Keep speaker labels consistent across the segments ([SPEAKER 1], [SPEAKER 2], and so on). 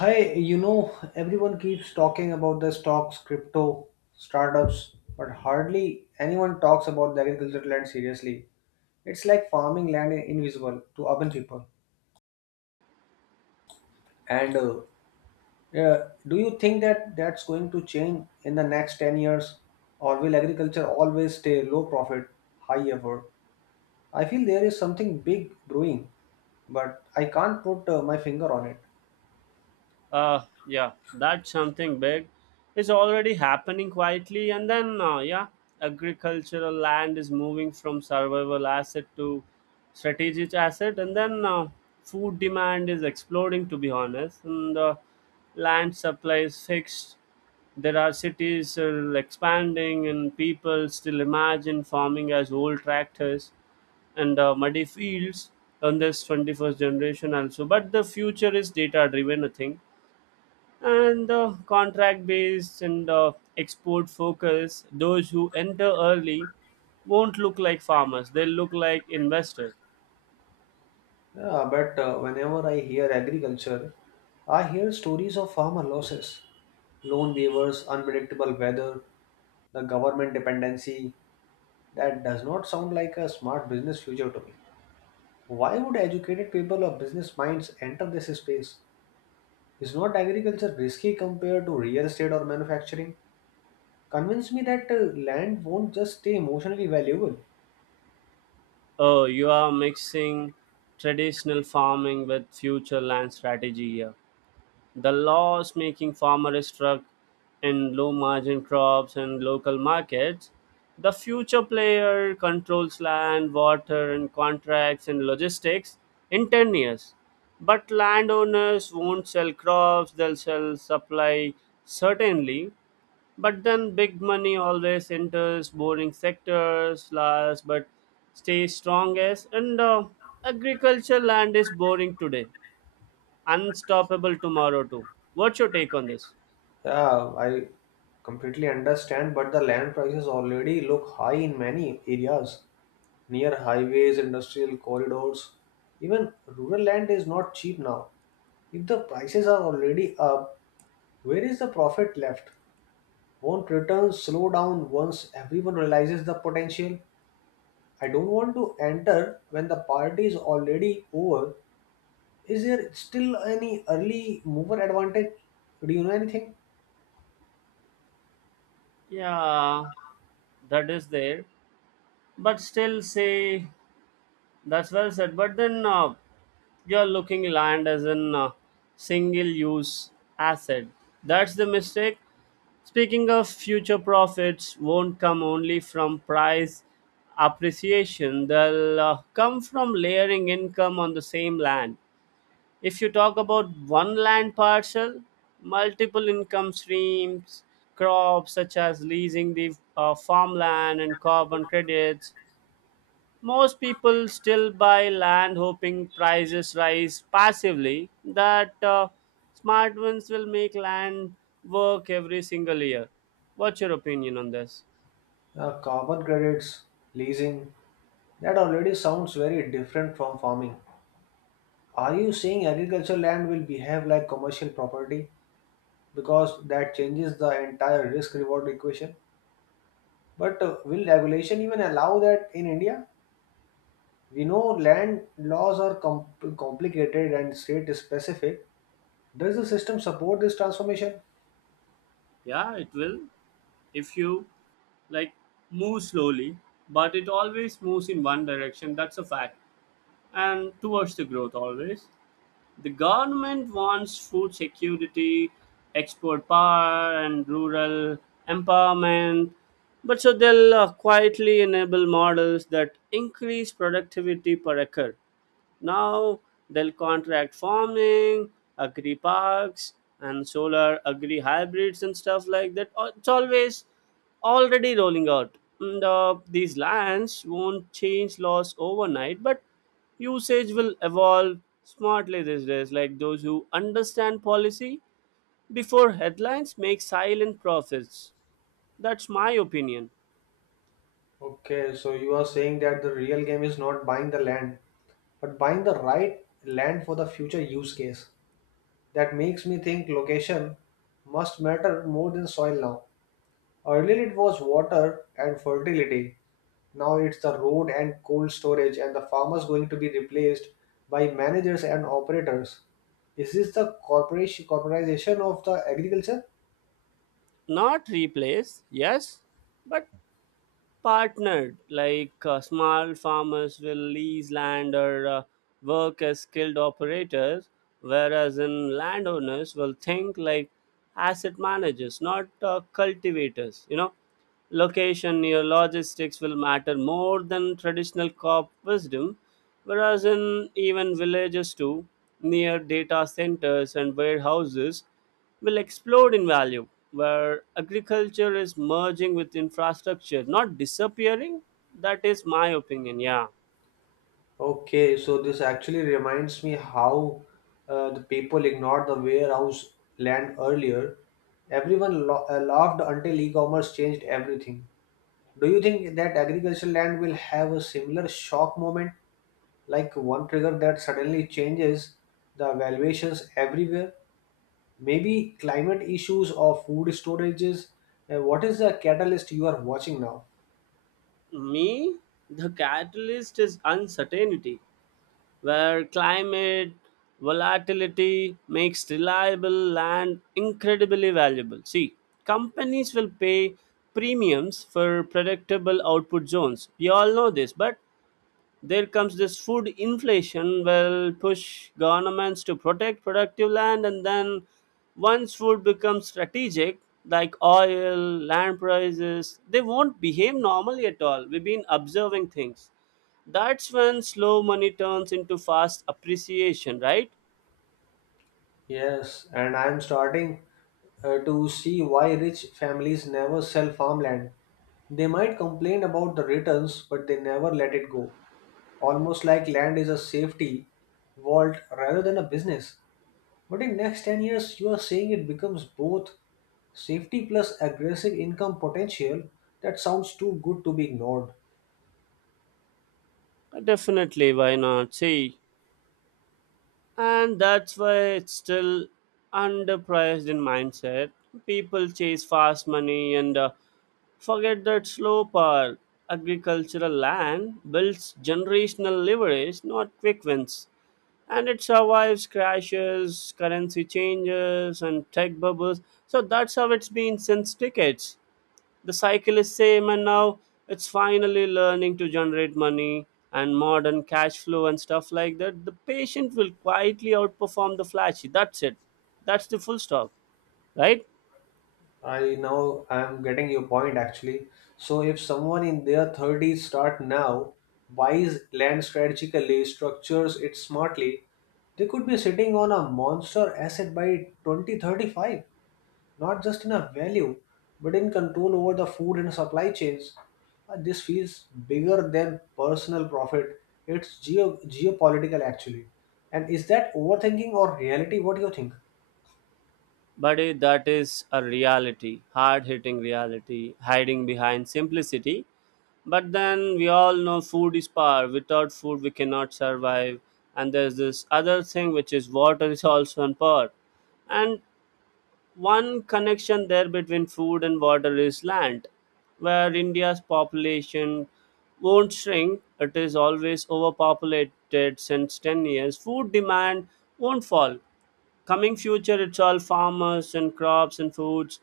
[SPEAKER 1] Hi, everyone keeps talking about the stocks, crypto, startups, but hardly anyone talks about the agricultural land seriously. It's like farming land invisible to urban people. And uh, yeah, do you think that that's going to change in the next 10 years? Or will agriculture always stay low profit, high effort? I feel there is something big brewing, but I can't put my finger on it.
[SPEAKER 2] Yeah, that's something big. It's already happening quietly, and then agricultural land is moving from survival asset to strategic asset. And then food demand is exploding, to be honest. And land supply is fixed. There are cities expanding, and people still imagine farming as old tractors and muddy fields on this 21st generation also. But the future is data driven, I think, and contract based, and export focus. Those who enter early won't look like farmers, they will look like investors.
[SPEAKER 1] Yeah, but whenever I hear agriculture, I hear stories of farmer losses, loan waivers, unpredictable weather, the government dependency. That does not sound like a smart business future to me. Why would educated people or business minds enter this space? Is not agriculture risky compared to real estate or manufacturing? Convince me that land won't just stay emotionally valuable.
[SPEAKER 2] Oh, you are mixing traditional farming with future land strategy here. The loss making farmer is struck in low margin crops and local markets. The future player controls land, water, and contracts and logistics in 10 years. But landowners won't sell crops, they'll sell supply certainly. But then big money always enters boring sectors last but stays strongest, and agriculture land is boring today, unstoppable tomorrow too. What's your take on this?
[SPEAKER 1] Yeah, I completely understand, but the land prices already look high in many areas. Near highways, industrial corridors, even rural land is not cheap now. If the prices are already up, where is the profit left? Won't returns slow down once everyone realizes the potential? I don't want to enter when the party is already over. Is there still any early mover advantage? Do you know anything?
[SPEAKER 2] Yeah, that is there, but still say that's well said. But then you're looking land as an single-use asset. That's the mistake. Speaking of future profits, won't come only from price appreciation. They'll come from layering income on the same land. If you talk about one land parcel, multiple income streams, crops such as leasing the farmland and carbon credits. Most people still buy land hoping prices rise passively. That smart ones will make land work every single year. What's your opinion on this?
[SPEAKER 1] Carbon credits, leasing, that already sounds very different from farming. Are you saying agricultural land will behave like commercial property? Because that changes the entire risk reward equation. But will regulation even allow that in India? We know land laws are complicated and state specific. Does the system support this transformation?
[SPEAKER 2] Yeah, it will. If you like move slowly, but it always moves in one direction. That's a fact. And towards the growth always. The government wants food security, export power, and rural empowerment. But so they'll quietly enable models that increase productivity per acre now. They'll contract farming, agri parks, and solar agri hybrids and stuff like that. It's always already rolling out. And, these lands won't change laws overnight, but usage will evolve smartly these days. Like those who understand policy before headlines make silent profits. That's my opinion.
[SPEAKER 1] Okay, so you are saying that the real game is not buying the land, but buying the right land for the future use case. That makes me think location must matter more than soil now. Earlier it was water and fertility. Now it's the road and cold storage and the farmers going to be replaced by managers and operators. Is this the corporation corporatization of the agriculture?
[SPEAKER 2] Not replace, yes, but partnered, like small farmers will lease land or work as skilled operators, whereas in landowners will think like asset managers, not cultivators, you know location Near logistics will matter more than traditional cop wisdom. Whereas in even villages too, near data centers and warehouses will explode in value, where agriculture is merging with infrastructure, not disappearing. That is my opinion. Yeah.
[SPEAKER 1] Okay, so this actually reminds me how the people ignored the warehouse land earlier. Everyone laughed until e-commerce changed everything. Do you think that agricultural land will have a similar shock moment, like one trigger that suddenly changes the valuations everywhere? Maybe climate issues or food storages. What is the catalyst you are watching now?
[SPEAKER 2] Me, the catalyst is uncertainty, where climate volatility makes reliable land incredibly valuable. See, companies will pay premiums for predictable output zones. You all know this, but there comes this food inflation will push governments to protect productive land. And then once food becomes strategic, like oil, land prices, they won't behave normally at all. We've been observing things. That's when slow money turns into fast appreciation, right?
[SPEAKER 1] Yes, and I am starting to see why rich families never sell farmland. They might complain about the returns, but they never let it go. Almost like land is a safety vault rather than a business. But in next 10 years, you are saying it becomes both safety plus aggressive income potential. That sounds too good to be ignored.
[SPEAKER 2] Definitely, why not? See, and that's why it's still underpriced in mindset. People chase fast money and forget that slow part. Agricultural land builds generational leverage, not quick wins. And it survives crashes, currency changes, and tech bubbles. So that's how it's been since decades. The cycle is same, and now it's finally learning to generate money and modern cash flow and stuff like that. The patient will quietly outperform the flashy. That's it. That's the full stop, right?
[SPEAKER 1] I Now I'm getting your point actually. So if someone in their 30s start now, buys land strategically, structures it smartly, they could be sitting on a monster asset by 2035. Not just in a value, but in control over the food and supply chains. This feels bigger than personal profit. It's geopolitical actually. And is that overthinking or reality? What do you think?
[SPEAKER 2] Buddy, that is a reality, hard hitting reality, hiding behind simplicity. But then we all know food is power. Without food, we cannot survive. And there's this other thing which is water is also an power. And one connection there between food and water is land, where India's population won't shrink. It is always overpopulated since 10 years. Food demand won't fall. Coming future, it's all farmers and crops and foods.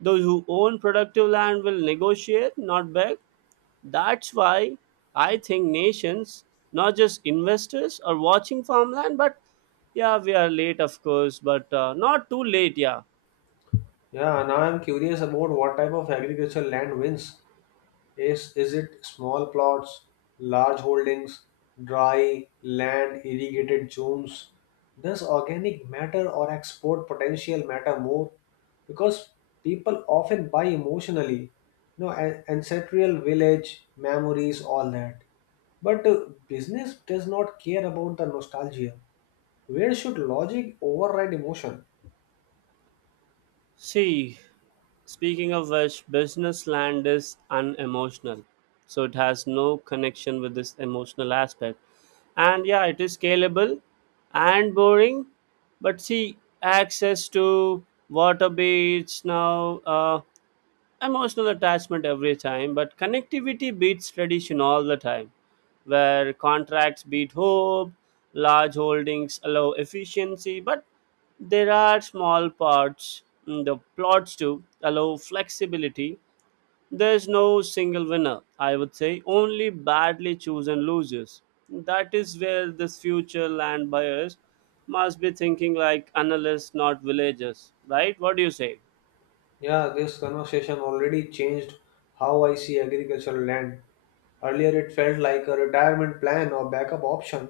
[SPEAKER 2] Those who own productive land will negotiate, not beg. That's why I think nations, not just investors, are watching farmland. But yeah, we are late, of course, but not too late. Yeah.
[SPEAKER 1] Yeah, now I'm curious about what type of agricultural land wins. Is it small plots, large holdings, dry land, irrigated zones? Does organic matter or export potential matter more? Because people often buy emotionally, ancestral village, memories, all that. But business does not care about the nostalgia. Where should logic override emotion?
[SPEAKER 2] See, speaking of which, business land is unemotional, so it has no connection with this emotional aspect. And yeah, it is scalable and boring, but see, access to water beach now. Emotional attachment every time, but connectivity beats tradition all the time, where contracts beat hope, large holdings allow efficiency, but there are small parts in the plots to allow flexibility. There's no single winner, I would say, only badly chosen losers. That is where this future land buyers must be thinking like analysts, not villagers, right? What do you say?
[SPEAKER 1] Yeah, this conversation already changed how I see agricultural land. Earlier, it felt like a retirement plan or backup option.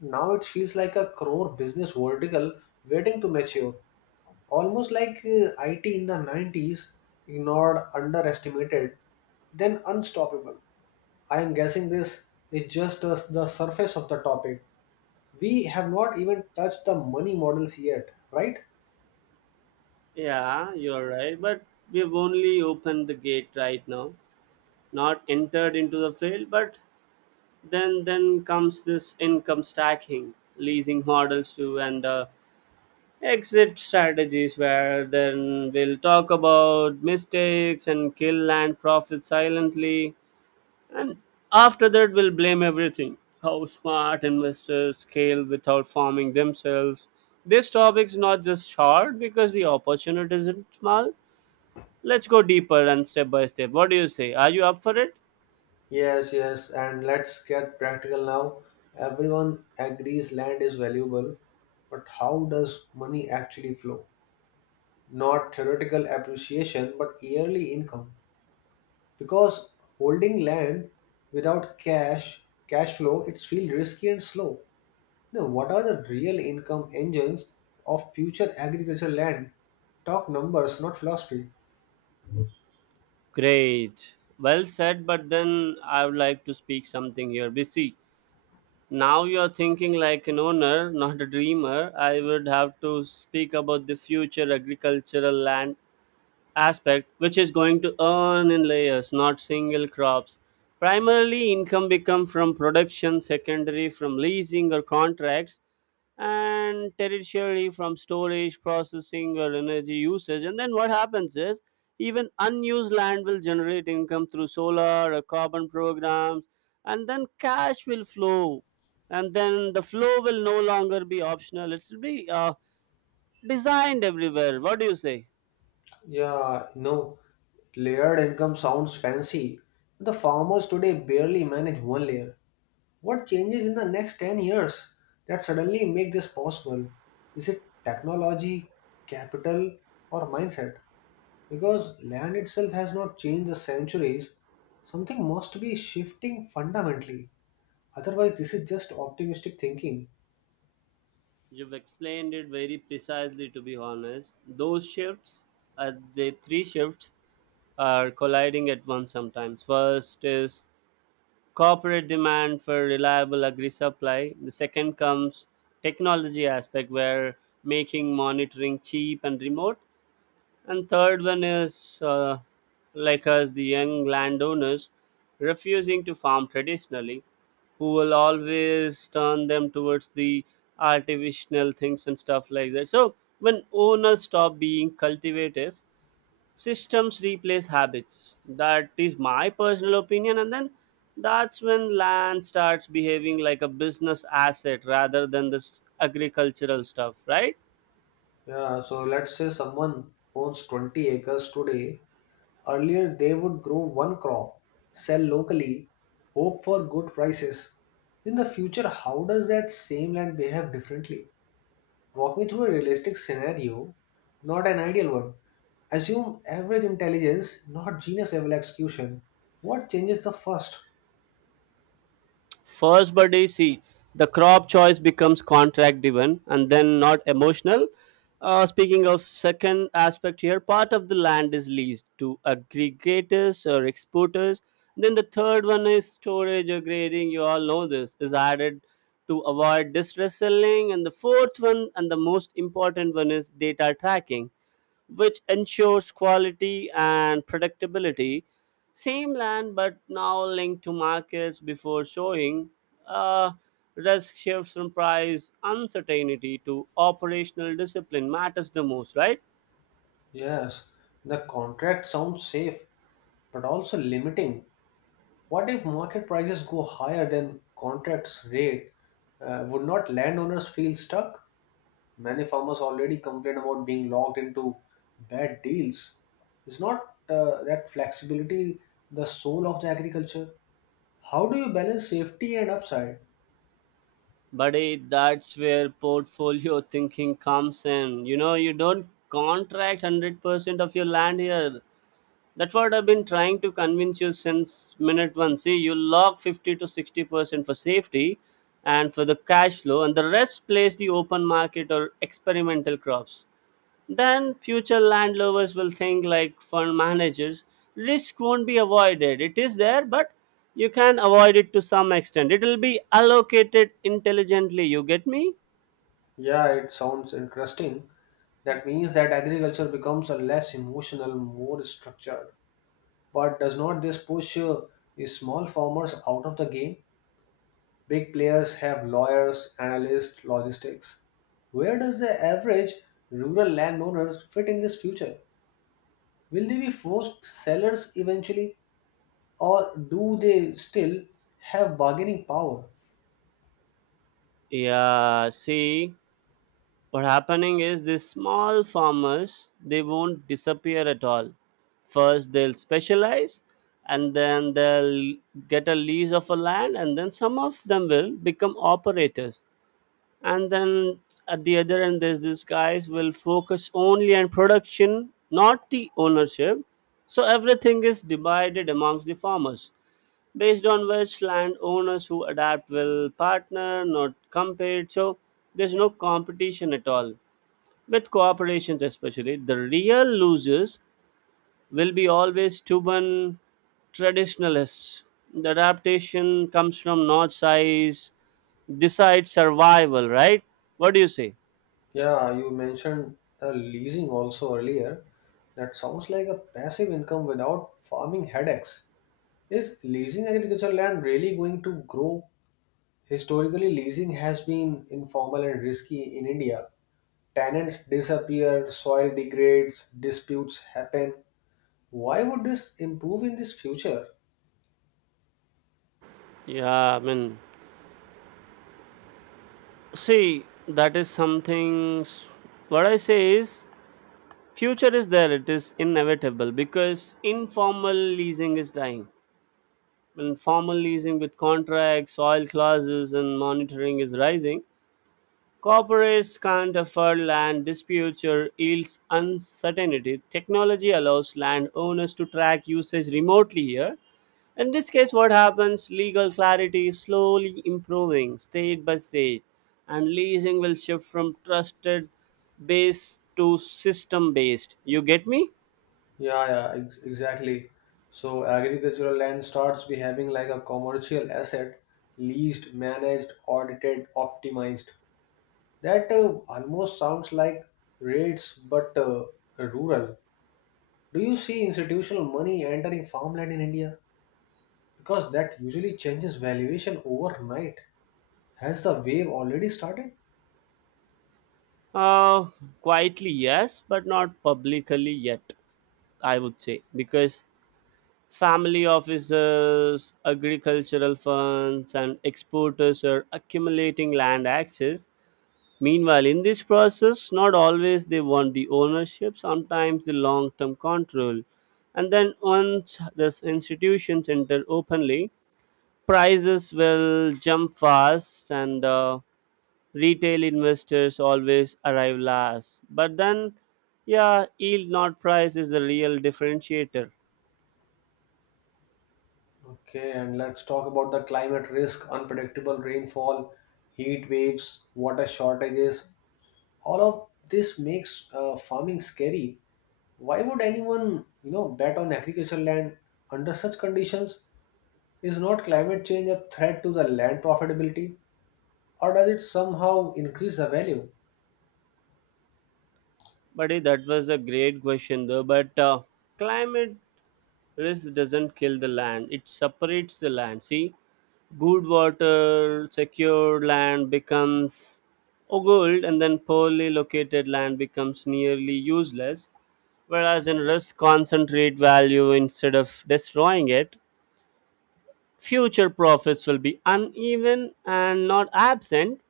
[SPEAKER 1] Now, it feels like a core business vertical waiting to mature. Almost like IT in the 90s, ignored, underestimated, then unstoppable. I am guessing this is just the surface of the topic. We have not even touched the money models yet, right?
[SPEAKER 2] Yeah, you're right. But we've only opened the gate right now, not entered into the field. But then, comes this income stacking, leasing models too, and exit strategies. Where then we'll talk about mistakes and kill land profits silently, and after that we'll blame everything. How smart investors scale without forming themselves. This topic is not just short because the opportunity isn't small. Let's go deeper and step by step. What do you say? Are you up for it?
[SPEAKER 1] Yes, yes, and let's get practical now. Everyone agrees land is valuable, but how does money actually flow? Not theoretical appreciation, but yearly income. Because holding land without cash flow, it's feel risky and slow. Now, what are the real income engines of future agricultural land? Talk numbers, not philosophy.
[SPEAKER 2] Great. Well said, but then I would like to speak something here. We see, now you're thinking like an owner, not a dreamer. I would have to speak about the future agricultural land aspect, which is going to earn in layers, not single crops. Primarily income become from production, secondary from leasing or contracts, and tertiary from storage processing or energy usage. And then what happens is, even unused land will generate income through solar or carbon programs. And then cash will flow, and then the flow will no longer be optional, it will be designed everywhere. What do you say?
[SPEAKER 1] Yeah, no, layered income sounds fancy. The farmers today barely manage one layer. What changes in the next 10 years that suddenly make this possible? Is it technology, capital, or mindset? Because land itself has not changed the centuries, something must be shifting fundamentally. Otherwise, this is just optimistic thinking.
[SPEAKER 2] You've explained it very precisely, to be honest. Those shifts, the three shifts, are colliding at once sometimes. First is corporate demand for reliable agri supply. The second comes technology aspect, where making monitoring cheap and remote. And third one is like us, the young landowners refusing to farm traditionally, who will always turn them towards the artificial things and stuff like that. So when owners stop being cultivators, systems replace habits. That is my personal opinion. And then that's when land starts behaving like a business asset rather than this agricultural stuff, right?
[SPEAKER 1] Yeah, so let's say someone owns 20 acres today. Earlier, they would grow one crop, sell locally, hope for good prices. In the future, how does that same land behave differently? Walk me through a realistic scenario, not an ideal one. Assume average intelligence, not genius level execution. What changes the first?
[SPEAKER 2] First birthday, see, the crop choice becomes contract driven and then not emotional. Speaking of second aspect here, part of the land is leased to aggregators or exporters. Then the third one is storage or grading. You all know this is added to avoid distress selling. And the fourth one and the most important one is data tracking which ensures quality and predictability. Same land, but now linked to markets before showing. Uh, Risk shifts from price uncertainty to operational discipline matters the most, right?
[SPEAKER 1] Yes, the contract sounds safe, but also limiting. What if market prices go higher than contracts rate? Would not landowners feel stuck? Many farmers already complain about being locked into bad deals. It's not that flexibility the soul of the agriculture. How do you balance safety and upside?
[SPEAKER 2] Buddy, that's where portfolio thinking comes in. You know, you don't contract 100% of your land here. That's what I've been trying to convince you since minute one. See, you lock 50 to 60% for safety and for the cash flow, and the rest plays the open market or experimental crops. Then future landlovers will think like fund managers. Risk won't be avoided. It is there, but you can avoid it to some extent. It will be allocated intelligently. You get me?
[SPEAKER 1] Yeah, it sounds interesting. That means that agriculture becomes a less emotional, more structured. But does not this push the small farmers out of the game? Big players have lawyers, analysts, logistics. Where does the average rural landowner fit in this future? Will they be forced sellers eventually, or do they still have bargaining power?
[SPEAKER 2] Yeah, see. What happening is these small farmers, they won't disappear at all. First they'll specialize, and then they'll get a lease of a land, and then some of them will become operators. And then at the other end, there's these guys will focus only on production, not the ownership. So everything is divided amongst the farmers. Based on which landowners who adapt will partner, not compete. So there's no competition at all with cooperations, especially the real losers will be always stubborn traditionalists. The adaptation comes from not size decide survival, right? What do you say?
[SPEAKER 1] Yeah, you mentioned leasing also earlier. That sounds like a passive income without farming headaches. Is leasing agricultural land really going to grow? Historically, leasing has been informal and risky in India. Tenants disappear, soil degrades, disputes happen. Why would this improve in this future?
[SPEAKER 2] Yeah, I mean, see, that is something what I say is, future is there, it is inevitable, because informal leasing is dying and formal leasing with contracts, oil clauses and monitoring is rising. Corporates can't afford land disputes or yields uncertainty. Technology allows landowners to track usage remotely here. In this case, what happens? Legal clarity is slowly improving state by state, and leasing will shift from trusted based to system based. You get me?
[SPEAKER 1] Yeah, yeah, exactly. So agricultural land starts behaving like a commercial asset, leased, managed, audited, optimized. That almost sounds like rates, but rural. Do you see institutional money entering farmland in India? Because that usually changes valuation overnight. Has the wave already started?
[SPEAKER 2] Uh, Quietly, yes, but not publicly yet, I would say, because family offices, agricultural funds, and exporters are accumulating land access. Meanwhile, in this process, not always they want the ownership, sometimes the long term control. And then once these institutions enter openly, prices will jump fast, and retail investors always arrive last. But then, yeah, yield not price is the real differentiator.
[SPEAKER 1] Okay, and let's talk about the climate risk, unpredictable rainfall, heat waves, water shortages, all of this makes farming scary. Why would anyone, bet on agricultural land under such conditions? Is not climate change a threat to the land profitability, or does it somehow increase the value?
[SPEAKER 2] Buddy, that was a great question though. But climate risk doesn't kill the land; it separates the land. See, good water, secured land becomes gold, and then poorly located land becomes nearly useless. Whereas in risk, concentrate value instead of destroying it. Future profits will be uneven and not absent,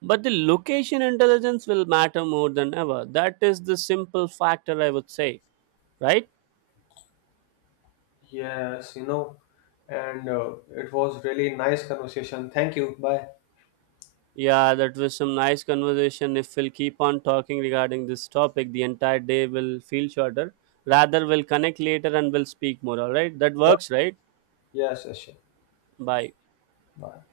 [SPEAKER 2] but the location intelligence will matter more than ever. That is the simple factor, I would say, right?
[SPEAKER 1] Yes, and it was really nice conversation. Thank you. Bye.
[SPEAKER 2] Yeah, that was some nice conversation. If we'll keep on talking regarding this topic, the entire day will feel shorter. Rather, we'll connect later and we'll speak more, all right? That
[SPEAKER 1] Sure.
[SPEAKER 2] works, right?
[SPEAKER 1] Yes, yes, sure.
[SPEAKER 2] Bye.
[SPEAKER 1] Bye.